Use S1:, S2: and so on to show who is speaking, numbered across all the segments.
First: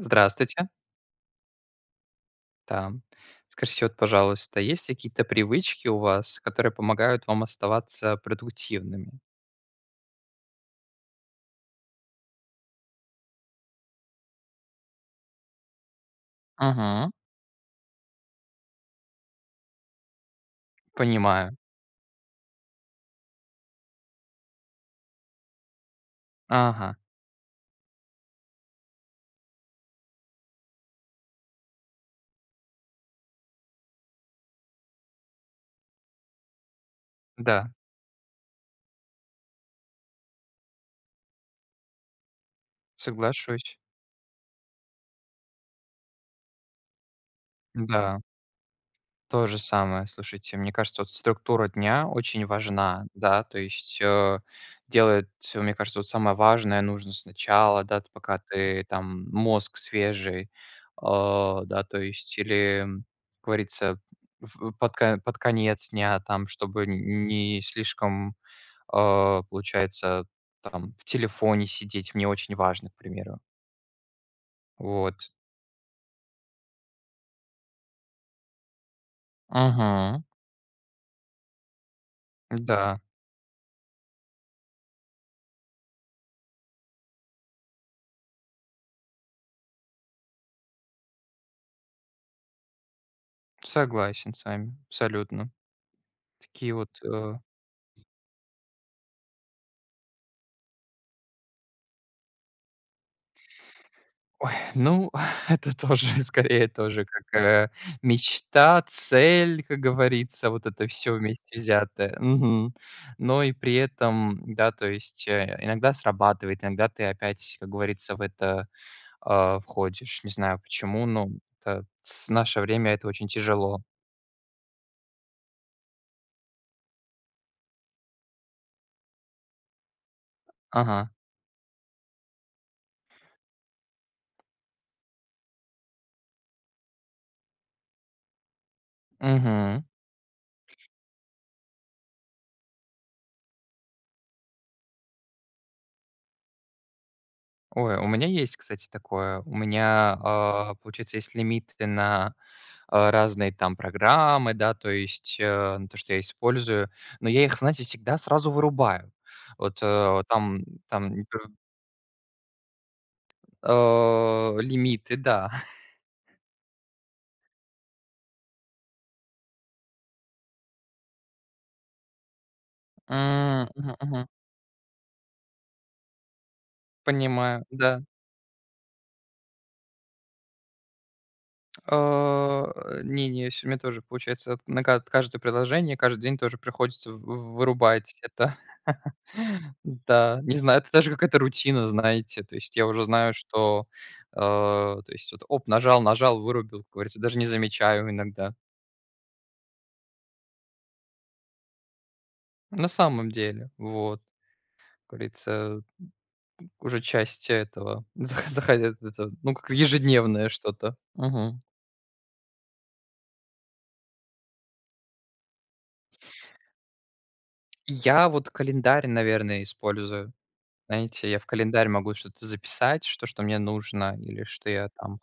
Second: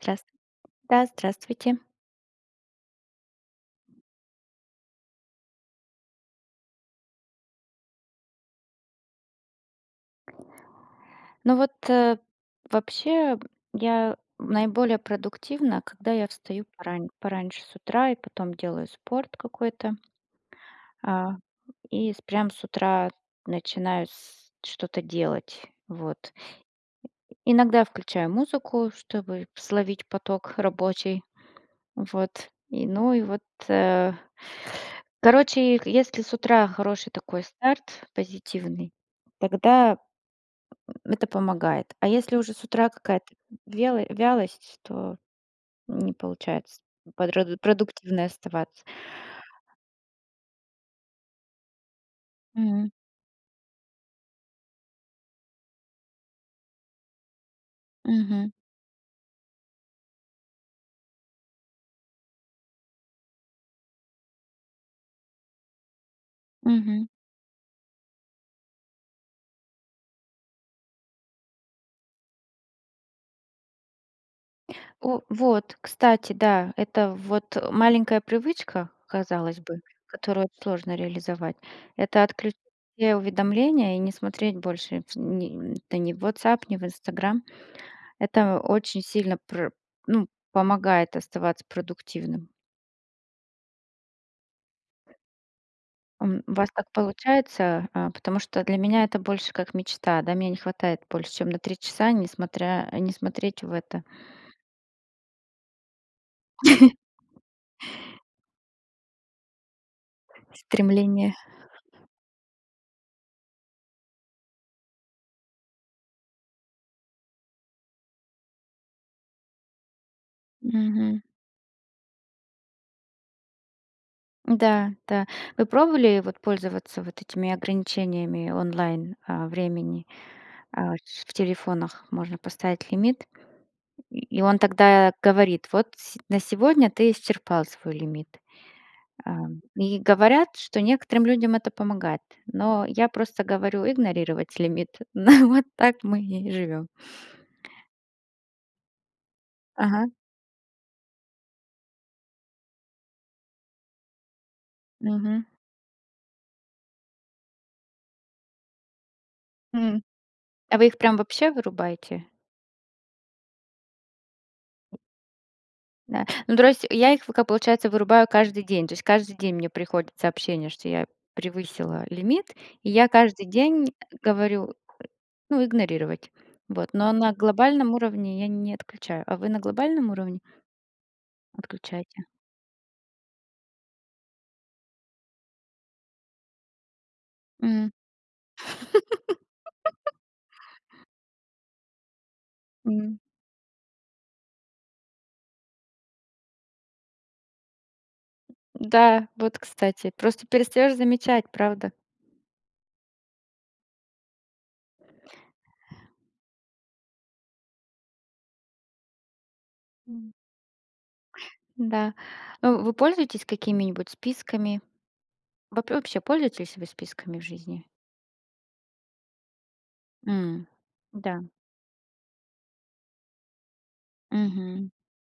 S1: Здрас Да, здравствуйте.
S2: Да, м. Скажите вот, пожалуйста, есть какие-то привычки у вас, которые помогают вам оставаться продуктивными?
S1: Ну, вот, вообще я наиболее продуктивна, когда я встаю порань
S2: Мгм.
S1: пораньше с утра и потом делаю спорт какой-то. А,
S2: Понимаю.
S1: и с прям с утра начинаю с что-то делать. Вот.
S2: Ага.
S1: Иногда включаю музыку, чтобы словить поток рабочий. Вот и, ну и вот, э, короче, если с утра хороший такой
S2: Да.
S1: старт, позитивный, тогда, м, это помогает. А если уже с утра какая-то
S2: Соглашусь.
S1: вело вялость, то, м, не получается подрод
S2: Н-да.
S1: продуктивной оставаться.
S2: То же самое. Слушайте, мне кажется, вот структура дня очень
S1: Мгм.
S2: важна, да, то есть, э, делать, э, мне кажется, вот самое важное нужно сначала, да, ты, пока
S1: Мгм.
S2: ты там, мозг свежий, а, да. То есть или, как говорится, э, ф э, под ка под конец дня, там чтобы
S1: Мгм.
S2: н не слишком, а, получается, там в телефоне сидеть, мне очень важно, к примеру. Вот.
S1: У, вот, кстати, да, это вот маленькая привычка, казалось бы,
S2: Мгм.
S1: которую сложно реализовать,- это отклю
S2: М-да.
S1: все уведомления и не смотреть больше ни это не в WhatsApp, ни в Instagram. Это очень сильно про ну, помогает оставаться продуктивным.
S2: Согласен с вами, абсолютно.
S1: М, у вас
S2: Такие вот,
S1: как
S2: э
S1: получается? А, потому что для меня это больше как мечта, да, меня не хватает больше чем на 3 часа, не смотря, э, не смотреть в это.
S2: Ой, ну это тоже, и скорее, тоже какая мечта, цель, как говорится, вот это всё
S1: Стремление.
S2: вместе взятое. Мгм. Но и при этом, да, то есть, э, иногда срабатывает, иногда ты опять, как говорится, в это, а, входишь. Не знаю почему,
S1: Мгм.
S2: но это с наше время это очень тяжело.
S1: Да, да. Вы пробовали вот пользоваться вот этими ограничениями онлайн, а, времени, а,
S2: Ага.
S1: ш в телефонах можно поставить лимит, И и он тогда говорит: "Вот с на сегодня ты исчерпал свой лимит". А
S2: Мгм.
S1: и говорят, что некоторым людям это помогает, но я просто говорю: "Игнорировать лимит". На вот так мы и живём.
S2: Ой, у меня есть, кстати, такое. У
S1: Ага.
S2: меня, а, получается, есть лимиты на, а, разные там программы, да, то есть,
S1: Мгм.
S2: а, на то, что я использую. Но я их, знаете, всегда сразу вырубаю. Вот,
S1: М.
S2: э, вот там
S1: А вы их
S2: там
S1: прям
S2: не п
S1: вообще вырубаете?
S2: А, лимиты. Да.
S1: А, ну тро есть я их ф к пока, получается, вырубаю каждый день, то есть каждый день мне приходит сообщение, что я превысила лимит, и я каждый
S2: М,
S1: день
S2: мгм мгм.
S1: говорю, э: "Ну, игнорировать". Вот. Но на
S2: Понимаю,
S1: глобальном
S2: да.
S1: уровне я не отключаю. А вы на глобальном уровне отключаете?
S2: А, э, не не сь у меня тоже, получается, на ка каждое приложение каждый день тоже приходится вы
S1: Мгм.
S2: вырубать это. Да, не знаю, это даже какая-то рутина, знаете. То есть я уже
S1: Мгм.
S2: знаю, что, а, то есть вот, оп, нажал, нажал, вырубил, как говорится, даже не замечаю иногда.
S1: Да, вот, кстати, просто перестаешь замечать, правда?
S2: На самом деле вот. Как говорится, м, м, уже часть этого захо захотят это, ну, как
S1: М.
S2: ежедневное что-то. Мгм.
S1: Н-да. Э, вы пользуетесь какими-нибудь списками? Вооб вообще пользуетесь вы списками в жизни?
S2: Я, вот, календарь, наверное, использую.
S1: М,
S2: Знаете, я
S1: да.
S2: в календарь могу что-то записать, что что мне нужно или что я
S1: Мгм.
S2: там,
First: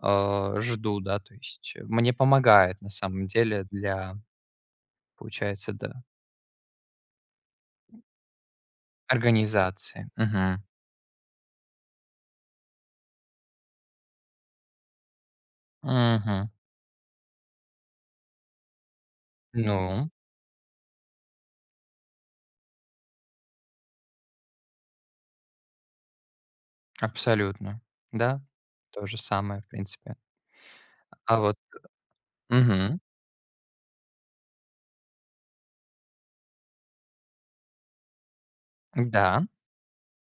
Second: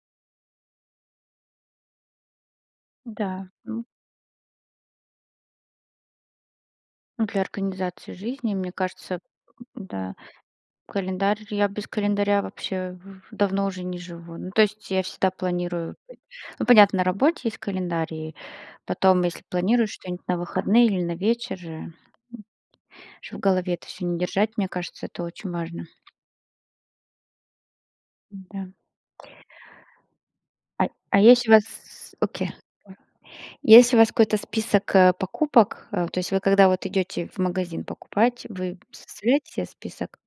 S2: а, жду, да, то есть, мне помогает, на самом
S1: Да,
S2: деле,
S1: м.
S2: для Получается, да.
S1: Для организации жизни, мне кажется
S2: Организации.
S1: м-да,
S2: Мгм.
S1: календарь, я без календаря вообще в в давно уже не живу. Ну, то есть я всегда планирую.
S2: Мгм.
S1: Ну, понятно, на работе есть календарь, и потом, если планируешь
S2: Ну.
S1: что-нибудь на выходные или на вечер, э, м, чтоб в голове это всё не держать, мне кажется, это очень важно.
S2: Абсолютно! Да,
S1: М-да.
S2: то же самое, в принципе.
S1: А а
S2: А
S1: есть у
S2: вот,
S1: вас с с окей.
S2: э мгм.
S1: Да. Есть у вас какой-то список, а, покупок, а, то есть вы, когда вот идете в магазин покупать, вы
S2: М-да.
S1: составляете себе список?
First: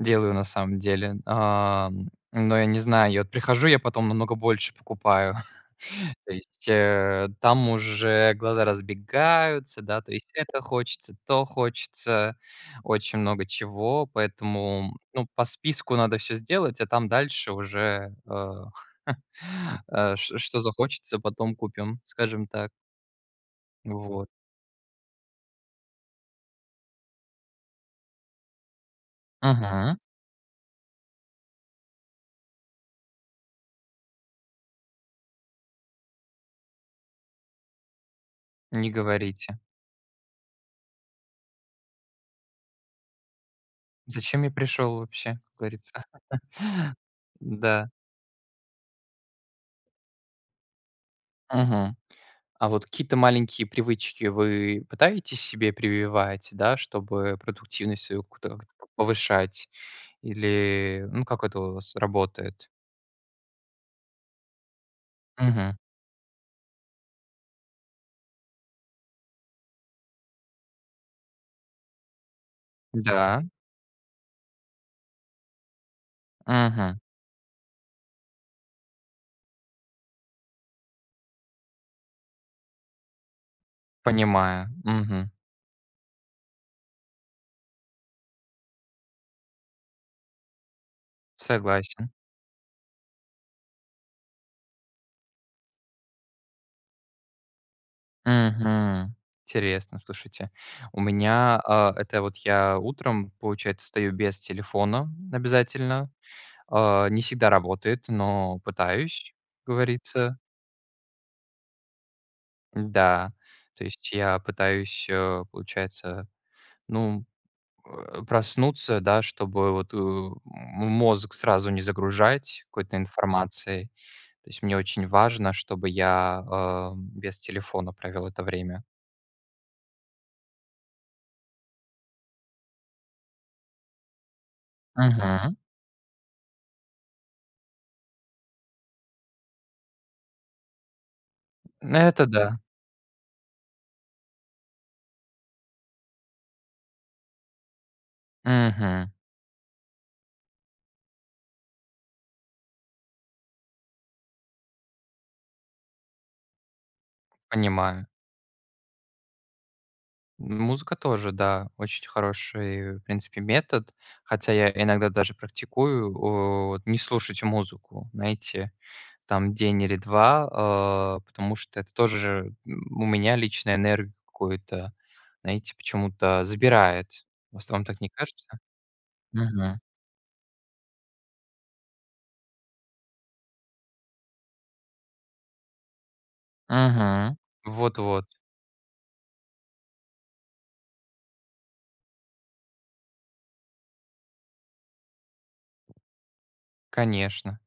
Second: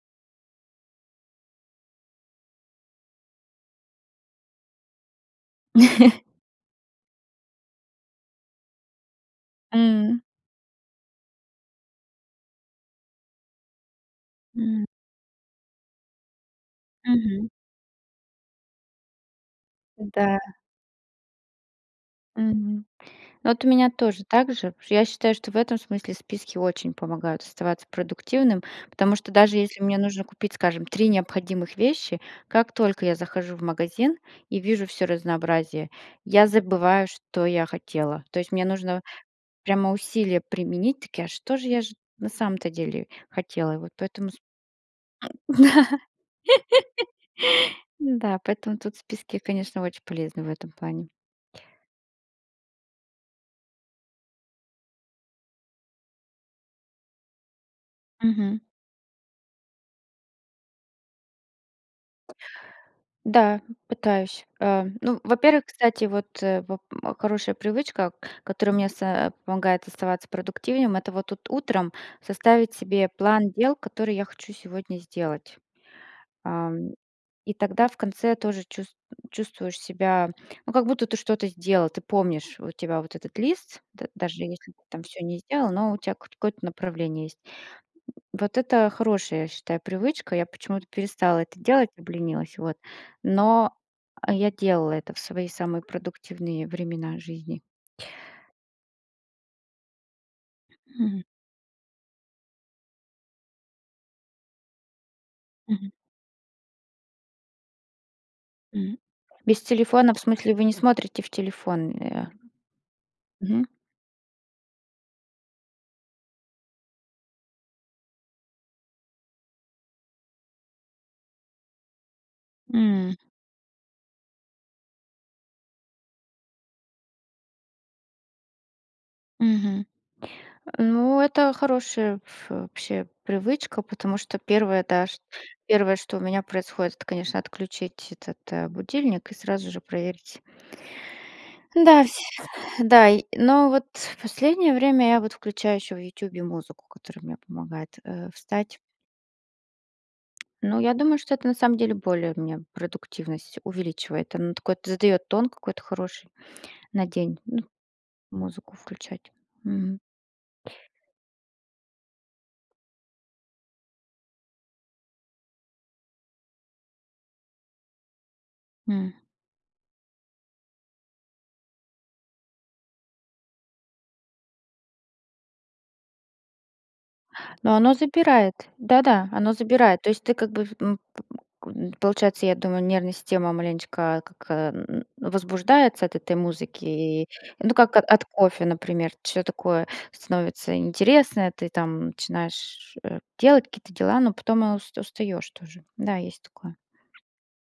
S2: Делаю на самом деле. А, м, но я не знаю. Я вот прихожу, я потом намного больше покупаю. То есть, э, там уже глаза разбегаются, да, то
S1: М.
S2: есть: это хочется, то хочется. Очень много чего,
S1: М.
S2: поэтому, ну, по списку надо всё сделать, а там
S1: Мгм.
S2: дальше уже, а, а, ш
S1: Н-да.
S2: что захочется- потом купим. Скажем так.
S1: Мгм. Ну, вот у меня тоже
S2: Вот.
S1: так же, потому что я считаю, что в этом смысле списки очень помогают оставаться продуктивным, потому что даже если
S2: Мгм.
S1: мне нужно купить, скажем, 3 необходимых вещи, как только я захожу в магазин и вижу всё разнообразие, я забываю, что я хотела. То есть мне
S2: Не
S1: нужно
S2: говорите.
S1: прямо усилия применить, такие: "А что же я ж на самом-то деле хотела?" И вот поэтому сп
S2: Зачем я пришел вообще, как говорится? Н-да.
S1: Н-да. Поэтому тут списки, конечно, очень полезны в этом плане.
S2: Мгм. А вот какие-то маленькие привычки вы пытаетесь себе прививать, да, чтобы продуктивность свою какую-то
S1: Мгм.
S2: повышать? Или, ну как это у вас работает?
S1: Да, м, пытаюсь. А, ну, во-первых,
S2: Мгм.
S1: кстати, вот, воп хорошая привычка, которая мне са помогает оставаться продуктивнее, м, это вот тут утром составить себе
S2: Да.
S1: план дел, которые я хочу сегодня сделать. Ам,
S2: Мгм.
S1: и тогда в конце тоже чус чувствуешь себя, ну, как будто ты что-то сделал. Ты помнишь, у тебя вот этот лист, д даже
S2: Понимаю.
S1: если ты там всё
S2: Мгм.
S1: не сделал, но у тя кот какое-то направление есть. М, вот это хорошая, я считаю, привычка. Я почему-то перестала это делать,
S2: Согласен.
S1: обленилась, вот. Но, а, я делала это в свои самые продуктивные времена жизни.
S2: Мгм. Интересно, слушайте. У
S1: Мгм.
S2: меня, а, это вот я утром, получается, встаю без телефона
S1: Мгм.
S2: обязательно. А, не всегда работает, но
S1: Мгм.
S2: пытаюсь,
S1: Без телефона, в
S2: говорится
S1: смысле, вы не смотрите в телефон, э, а?
S2: Н-да,
S1: Мгм.
S2: то есть, я пытаюсь, э, получается, ну, э, проснуться, да, чтобы вот, э, м мозг сразу не загружать какой-то
S1: М.
S2: информацией. То есть, мне очень важно, чтобы я, а, без телефона провел это время.
S1: Мгм. Э, ну, это хорошая ф вообще привычка, потому что первое, да, ш
S2: Мгм.
S1: первое, что у меня происходит, это, конечно, отключить этот, будильник и сразу же проверить.
S2: М,
S1: М-да, вс
S2: это да.
S1: да, и но вот в последнее время я вот включаю еще в "Ютубе" музыку, которая мне помогает, э, встать.
S2: Мгм.
S1: Ну, я думаю, что это, на самом деле, более у меня продуктивность увеличивает. Оно такое, т задает тон какой-то хороший на день, ну,
S2: Понимаю.
S1: музыку включать. Мгм.
S2: М музыка тоже, да, очень хороший, в принципе, метод. Хотя я иногда даже практикую, о, вот, не слушать музыку. Знаете,
S1: Мгм.
S2: там, день или 2, а, потому что это тоже, м, у меня лично энергию какую-то, знаете, почему-то забирает. В
S1: Но
S2: основном,
S1: оно
S2: так не кажется?
S1: забирает, да да, оно
S2: Мгм.
S1: забирает. То есть ты, как бы, в ну, получается, я думаю, нервная система маленечко, как, э, м, м, возбуждается от этой музыки,
S2: Мгм.
S1: ну, как
S2: Вот
S1: от
S2: вот.
S1: от кофе, например, ч такое становится интересное, ты там начинаешь, э, делать какие-то дела, но потом ус устаешь тоже. Да, есть такое.
S2: Конечно.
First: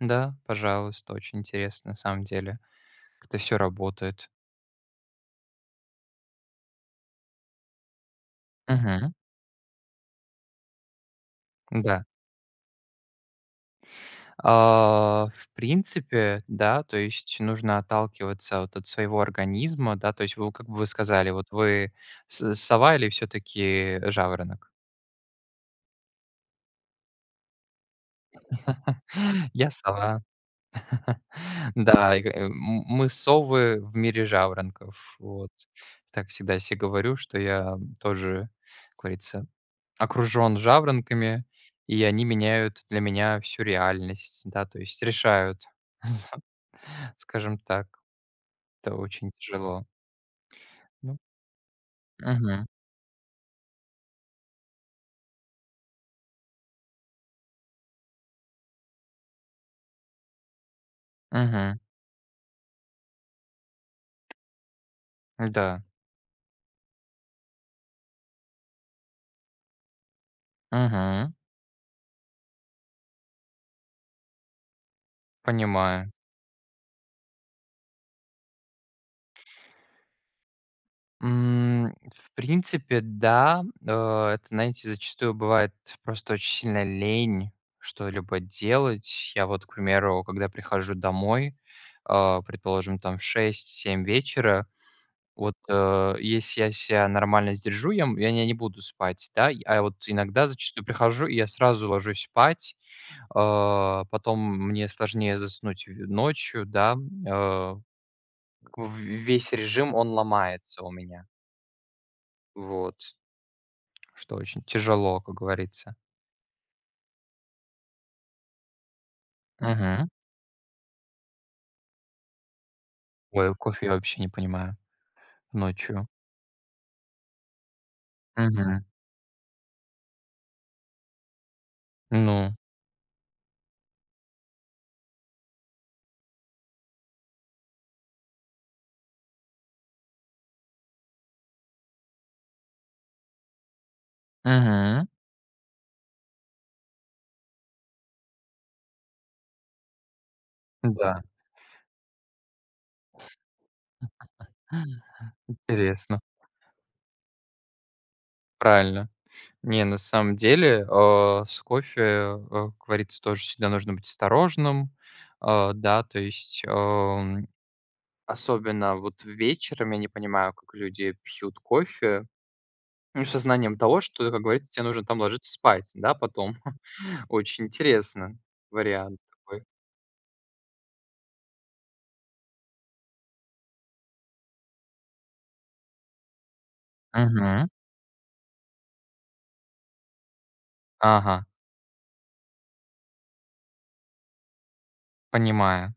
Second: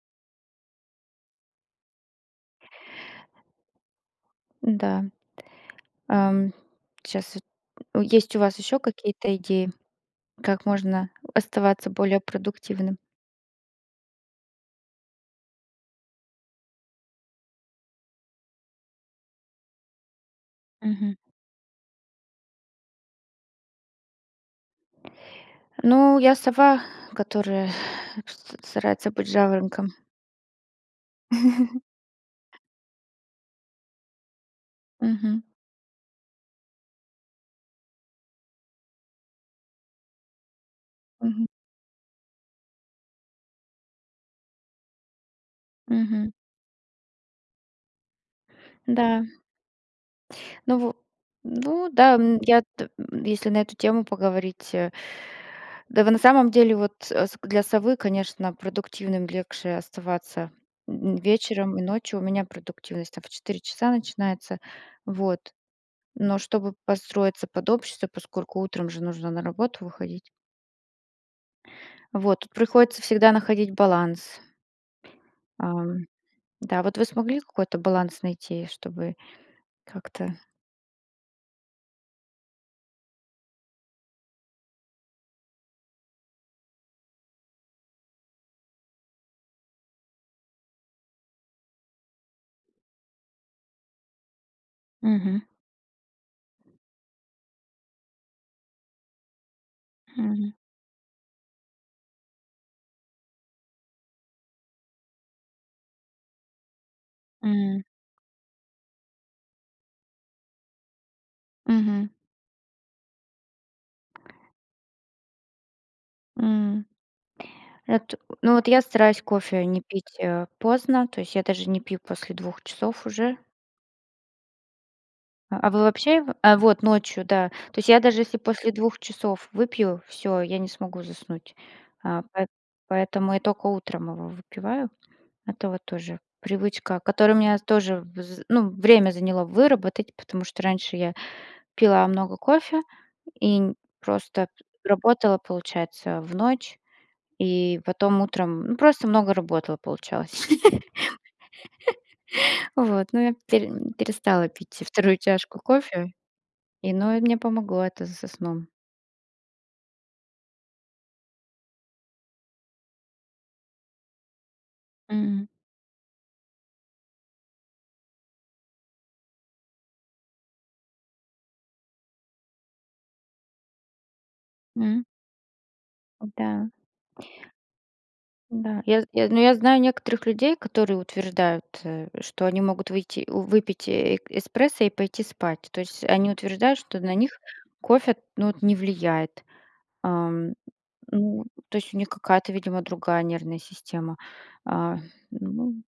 S2: Да, пожалуйста. Очень интересно, на самом деле, к это всё работает.
S1: Н-да. Ам, щас эт м, есть у вас ещё
S2: Мгм.
S1: какие-то идеи, как можно оставаться
S2: Н-да.
S1: более продуктивным?
S2: А, в принципе, да. То есть нужно отталкиваться вот от своего организма, да. То есть вы, в как вы
S1: Мгм.
S2: сказали: "Вот, вы с сова или всё-таки жаворонок?"
S1: Ну, я сова, которая вс старается быть
S2: Я
S1: жаворонком.
S2: сова. Да, и ка м мы совы в мире жаворонков,
S1: Мгм.
S2: вот. И так всегда я се говорю, что я, м, тоже, как говорится, окружен жаворонками,
S1: Мгм.
S2: и они меняют для меня всю реальность, да, то есть, решают,
S1: Мгм.
S2: скажем так. Это
S1: Да.
S2: очень тяжело.
S1: Ну, во
S2: Ну
S1: ну да, м, я
S2: Мгм.
S1: т м, если на эту тему поговорить, э, да вы на самом деле вот, с для совы, конечно, продуктивным легче оставаться, м, м,
S2: Мгм.
S1: вечером и ночью. У меня продуктивность там в 4 часа начинается, вот.
S2: Н-да.
S1: Но чтобы подстроиться под общество, поскольку утром же нужно на работу выходить.
S2: Мгм.
S1: Вот, тут приходится всегда находить баланс. Ам,
S2: Понимаю.
S1: да, вот вы смогли какой-то баланс найти, чтобы как-то.
S2: М, в принципе, да. Э, это, знаете, зачастую бывает просто очень сильно лень что-либо делать. Я, вот, к примеру, когда прихожу домой, э, предположим, там в 6-7 вечера.
S1: Мгм.
S2: Вот, э, если я ся нормально сдержу, я м я не не буду спать, да. А вот иногда
S1: Хм.
S2: зачастую прихожу и я сразу ложусь спать, а, потом мне сложнее заснуть ночью, да, э.
S1: М.
S2: В весь режим он ломается у меня.
S1: Мгм.
S2: Вот. Что очень тяжело, как говорится.
S1: М. Эт ну вот я стараюсь кофе не
S2: Мгм.
S1: пить, э, поздно, то есть я даже не пью после 2 часов уже.
S2: Ой, а кофе, я вообще не понимаю
S1: А вы
S2: ночью.
S1: вообще его? А, вот ночью, да. То есть я даже, если после
S2: Мгм.
S1: 2 часов выпью, всё, я не смогу заснуть. А, поэт
S2: Ну.
S1: поэтому я только утром его выпиваю. Это вот тоже привычка, которая у меня тоже вз ну, время заняло выработать, потому что раньше я пила много кофе и н просто
S2: Мгм.
S1: работала получается в ночь, и потом утром, ну, просто много работала получалось.
S2: Да.
S1: Вот, но я пере перестала пить 2 чашку кофе,
S2: Интересно.
S1: и ну, мне помогло это со сном.
S2: Правильно. Не, на самом деле, э, с кофе, э, как говорится, тоже всегда нужно быть осторожным.
S1: Мгм.
S2: Э, да, то есть, э, особенно вот вечером, я не понимаю, как люди пьют кофе, ну со знанием того, что, как говорится, те нужно
S1: М.
S2: там ложиться спать, да,
S1: О
S2: потом.
S1: да.
S2: Очень интересно,
S1: Да, я
S2: вариант
S1: я знаю, ну, я
S2: такой.
S1: знаю некоторых людей, которые утверждают, э, что они могут выйти у выпить э эспрессо и пойти спать, то есть они утверждают, что на них
S2: Мгм.
S1: кофе, ну, вот не влияет, Ам,
S2: Ага.
S1: ну, то есть у них какая-то видимо другая нервная система. А, ну.
S2: Понимаю.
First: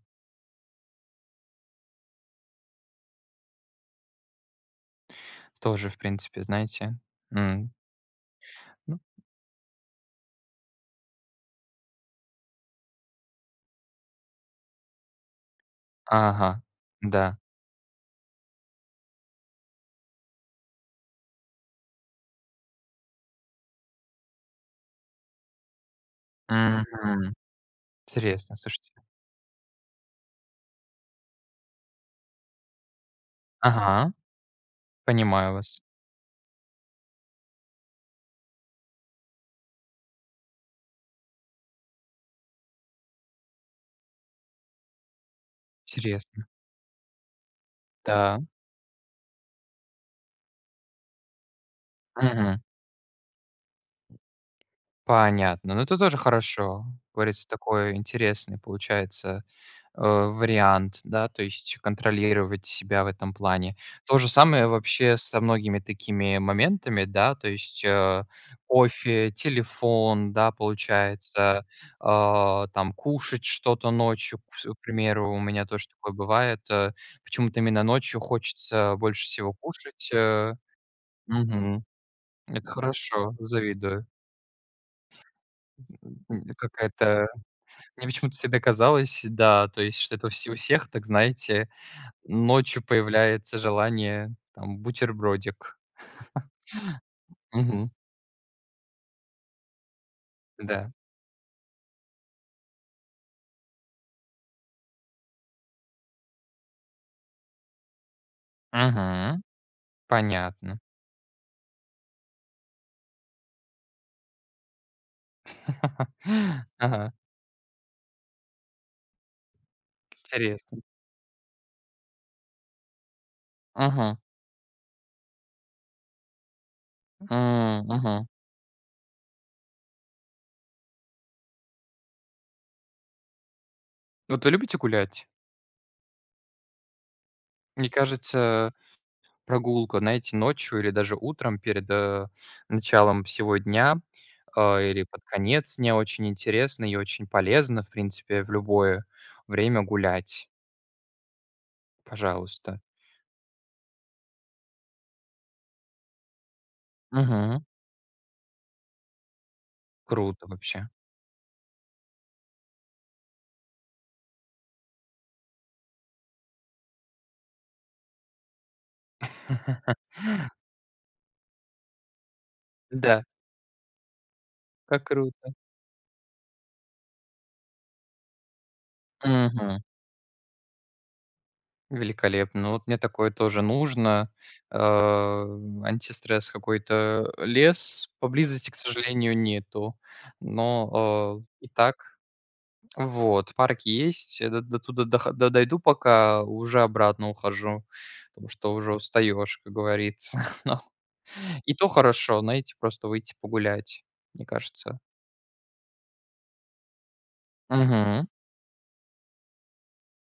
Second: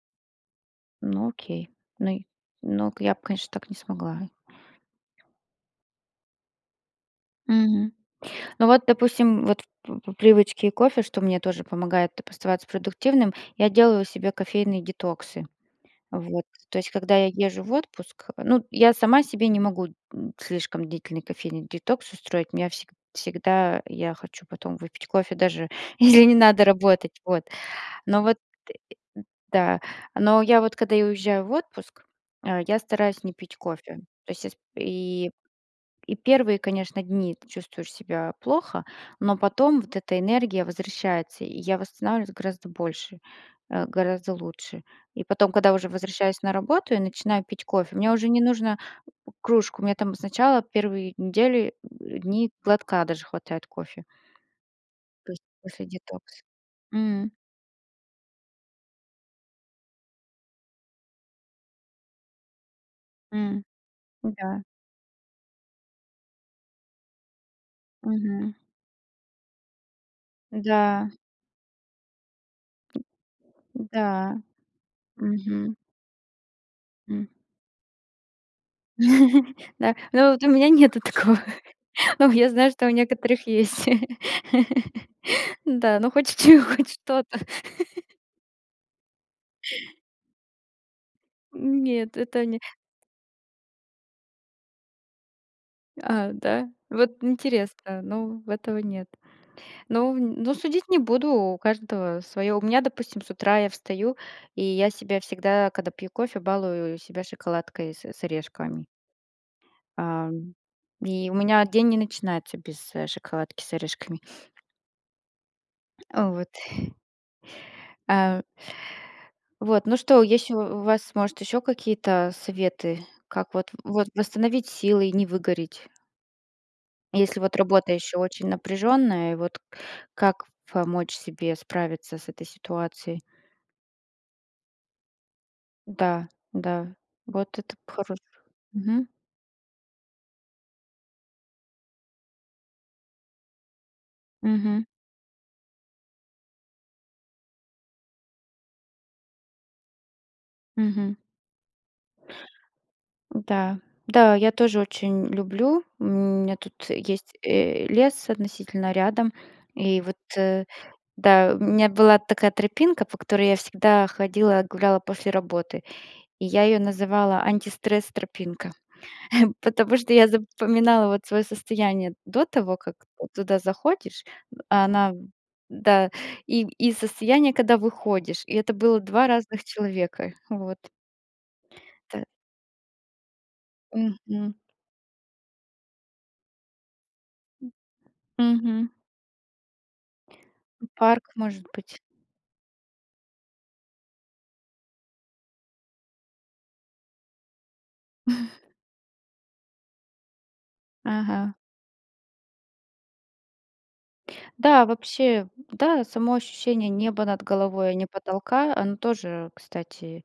S1: Ну окей, но й но я б конечно так не смогла.
S2: Тоже, в принципе, знаете, м.
S1: Мгм, ну вот,
S2: Ну.
S1: допустим, вот, по по привычке кофе, что мне тоже помогает оставаться продуктивным, я делаю себе кофейные детоксы. Вот,
S2: Ага,
S1: то есть, когда я
S2: да.
S1: езжу в отпуск, ну, я сама себе не могу, м, слишком длительный кофейный детокс устроить, у меня вс всегда, я хочу потом выпить кофе даже, если не надо работать,
S2: Мгм,
S1: вот. Но, вот
S2: интересно, слушайте.
S1: Да. Но я вот когда я уезжаю в отпуск, э, я стараюсь не пить кофе.
S2: Ага.
S1: То есть я спе и
S2: Понимаю вас.
S1: и 1, конечно, дни ты чувствуешь себя плохо, но потом вот эта энергия возвращается, и я восстанавливаюсь гораздо больше, э, гораздо лучше. И потом, когда уже возвращаюсь
S2: Интересно.
S1: на работу и начинаю пить кофе, мне уже не
S2: Да.
S1: нужно п кружку, мне там сначала 1 недели, дни
S2: Мгм.
S1: глотка даже хватает кофе. То есть
S2: Понятно, но
S1: после
S2: это тоже
S1: детокса.
S2: хорошо, как
S1: Мгм.
S2: говорится, такой интересный получается, э, вариант. Да, то есть, контролировать себя в этом
S1: Мгм,
S2: плане. То же
S1: да.
S2: самое вообще со многими такими моментами, да, то есть, э,
S1: Мгм.
S2: кофе, телефон, да,
S1: Да.
S2: получается, а, там кушать что-то
S1: Да,
S2: ночью вс К примеру, у меня
S1: мгм.
S2: тоже такое бывает. Э,
S1: М.
S2: почему-то именно ночью хочется больше всего
S1: Да,
S2: кушать,
S1: ну вот, у
S2: э.
S1: меня нету такого,
S2: Мгм.
S1: но я
S2: Это
S1: знаю, что у
S2: хорошо,
S1: некоторых есть.
S2: завидую.
S1: Да, ну хоть с
S2: М, и
S1: чего, ну хоть
S2: какая-то,
S1: что-то.
S2: мне почему-то всегда казалось, да, то есть что это у вс у всех так, знаете,
S1: Нет, это они
S2: ночью появляется желание, там бутербродик.
S1: А, да, вот
S2: Мгм.
S1: интересно, но в этого нет. Но но судить
S2: Да.
S1: не буду, у каждого своё. У меня, допустим, с утра я встаю, и я себя всегда, когда пью кофе, балую себя шоколадкой с с орешками.
S2: Мгм,
S1: Ам,
S2: понятно.
S1: и у меня день не начинается без, э, шоколадки с орешками. А, вот.
S2: Ага.
S1: А, у Вот, ну что, есть у
S2: Интересно.
S1: у вас, может, ещё какие-то советы, как, вот вот
S2: Мгм.
S1: восстановить силы и не выгореть? Если вот
S2: М,
S1: работа ещё
S2: мгм.
S1: очень напряженная, вот как помочь себе справиться с этой ситуацией?
S2: Вот вы любите гулять?
S1: Да, да, вот это
S2: Мне
S1: хорош
S2: кажется,
S1: Мгм.
S2: прогулка, знаете, ночью или даже утром перед, э, началом всего дня, э,
S1: Мгм.
S2: или под конец дня очень интересно и очень полезно, в принципе, в любое время гулять.
S1: Мгм.
S2: Пожалуйста!
S1: Да, да, я тоже очень люблю, у меня тут есть,
S2: Мгм.
S1: э, лес относительно рядом, и вот,
S2: Круто вообще.
S1: да, у меня была такая тропинка, по которой я всегда ходила, гуляла после работы, и я её называла антистресс- тропинка. Потому что я запоминала, вот, свое состояние до того, как
S2: Да.
S1: туда заходишь, а
S2: Как
S1: на
S2: круто!
S1: Да, и, и состояние, когда выходишь, и это было 2 разных
S2: Мгм.
S1: человека, вот. Та
S2: Великолепно, ну, вот мне такое тоже нужно,
S1: Мгм.
S2: э, антистресс, какой-то. Лес поблизости, к
S1: Мгм.
S2: сожалению, нету,
S1: М, парк
S2: но,
S1: может
S2: э, и
S1: быть?
S2: так, вот, парк есть. Я до дотуда дохо до дойду пока, уже обратно ухожу, потому что уже устаешь, как говорится, но
S1: Ага.
S2: и то хорошо, знаете, просто выйти погулять, мне
S1: Да,
S2: кажется.
S1: вообще, да, само ощущение неба над головой, а не
S2: Мгм.
S1: потолка, оно тоже, кстати,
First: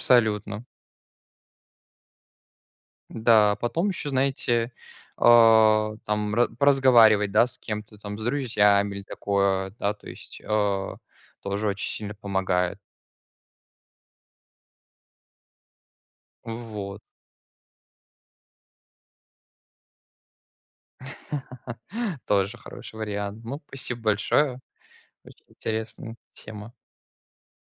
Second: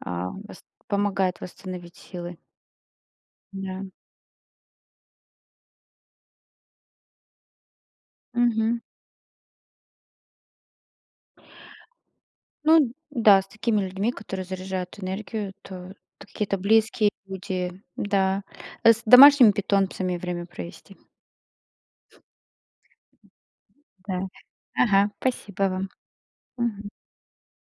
S1: а, вост помогает восстановить силы.
S2: Да, а потом
S1: Да.
S2: ещё знаете, а, там ра поразговаривать, да, с кем-то, там с
S1: Мгм.
S2: друзьями или такое, да то есть, э, тоже очень сильно помогает.
S1: Ну да, с такими людьми, которые заряжают энергию, то какие-то
S2: Вот.
S1: близкие люди. Да, с домашними питомцами время провести.
S2: Тоже хороший вариант. Ну, спасибо
S1: Да,
S2: большое,
S1: ага,
S2: очень
S1: спасибо вам,
S2: интересная тема.
S1: мгм.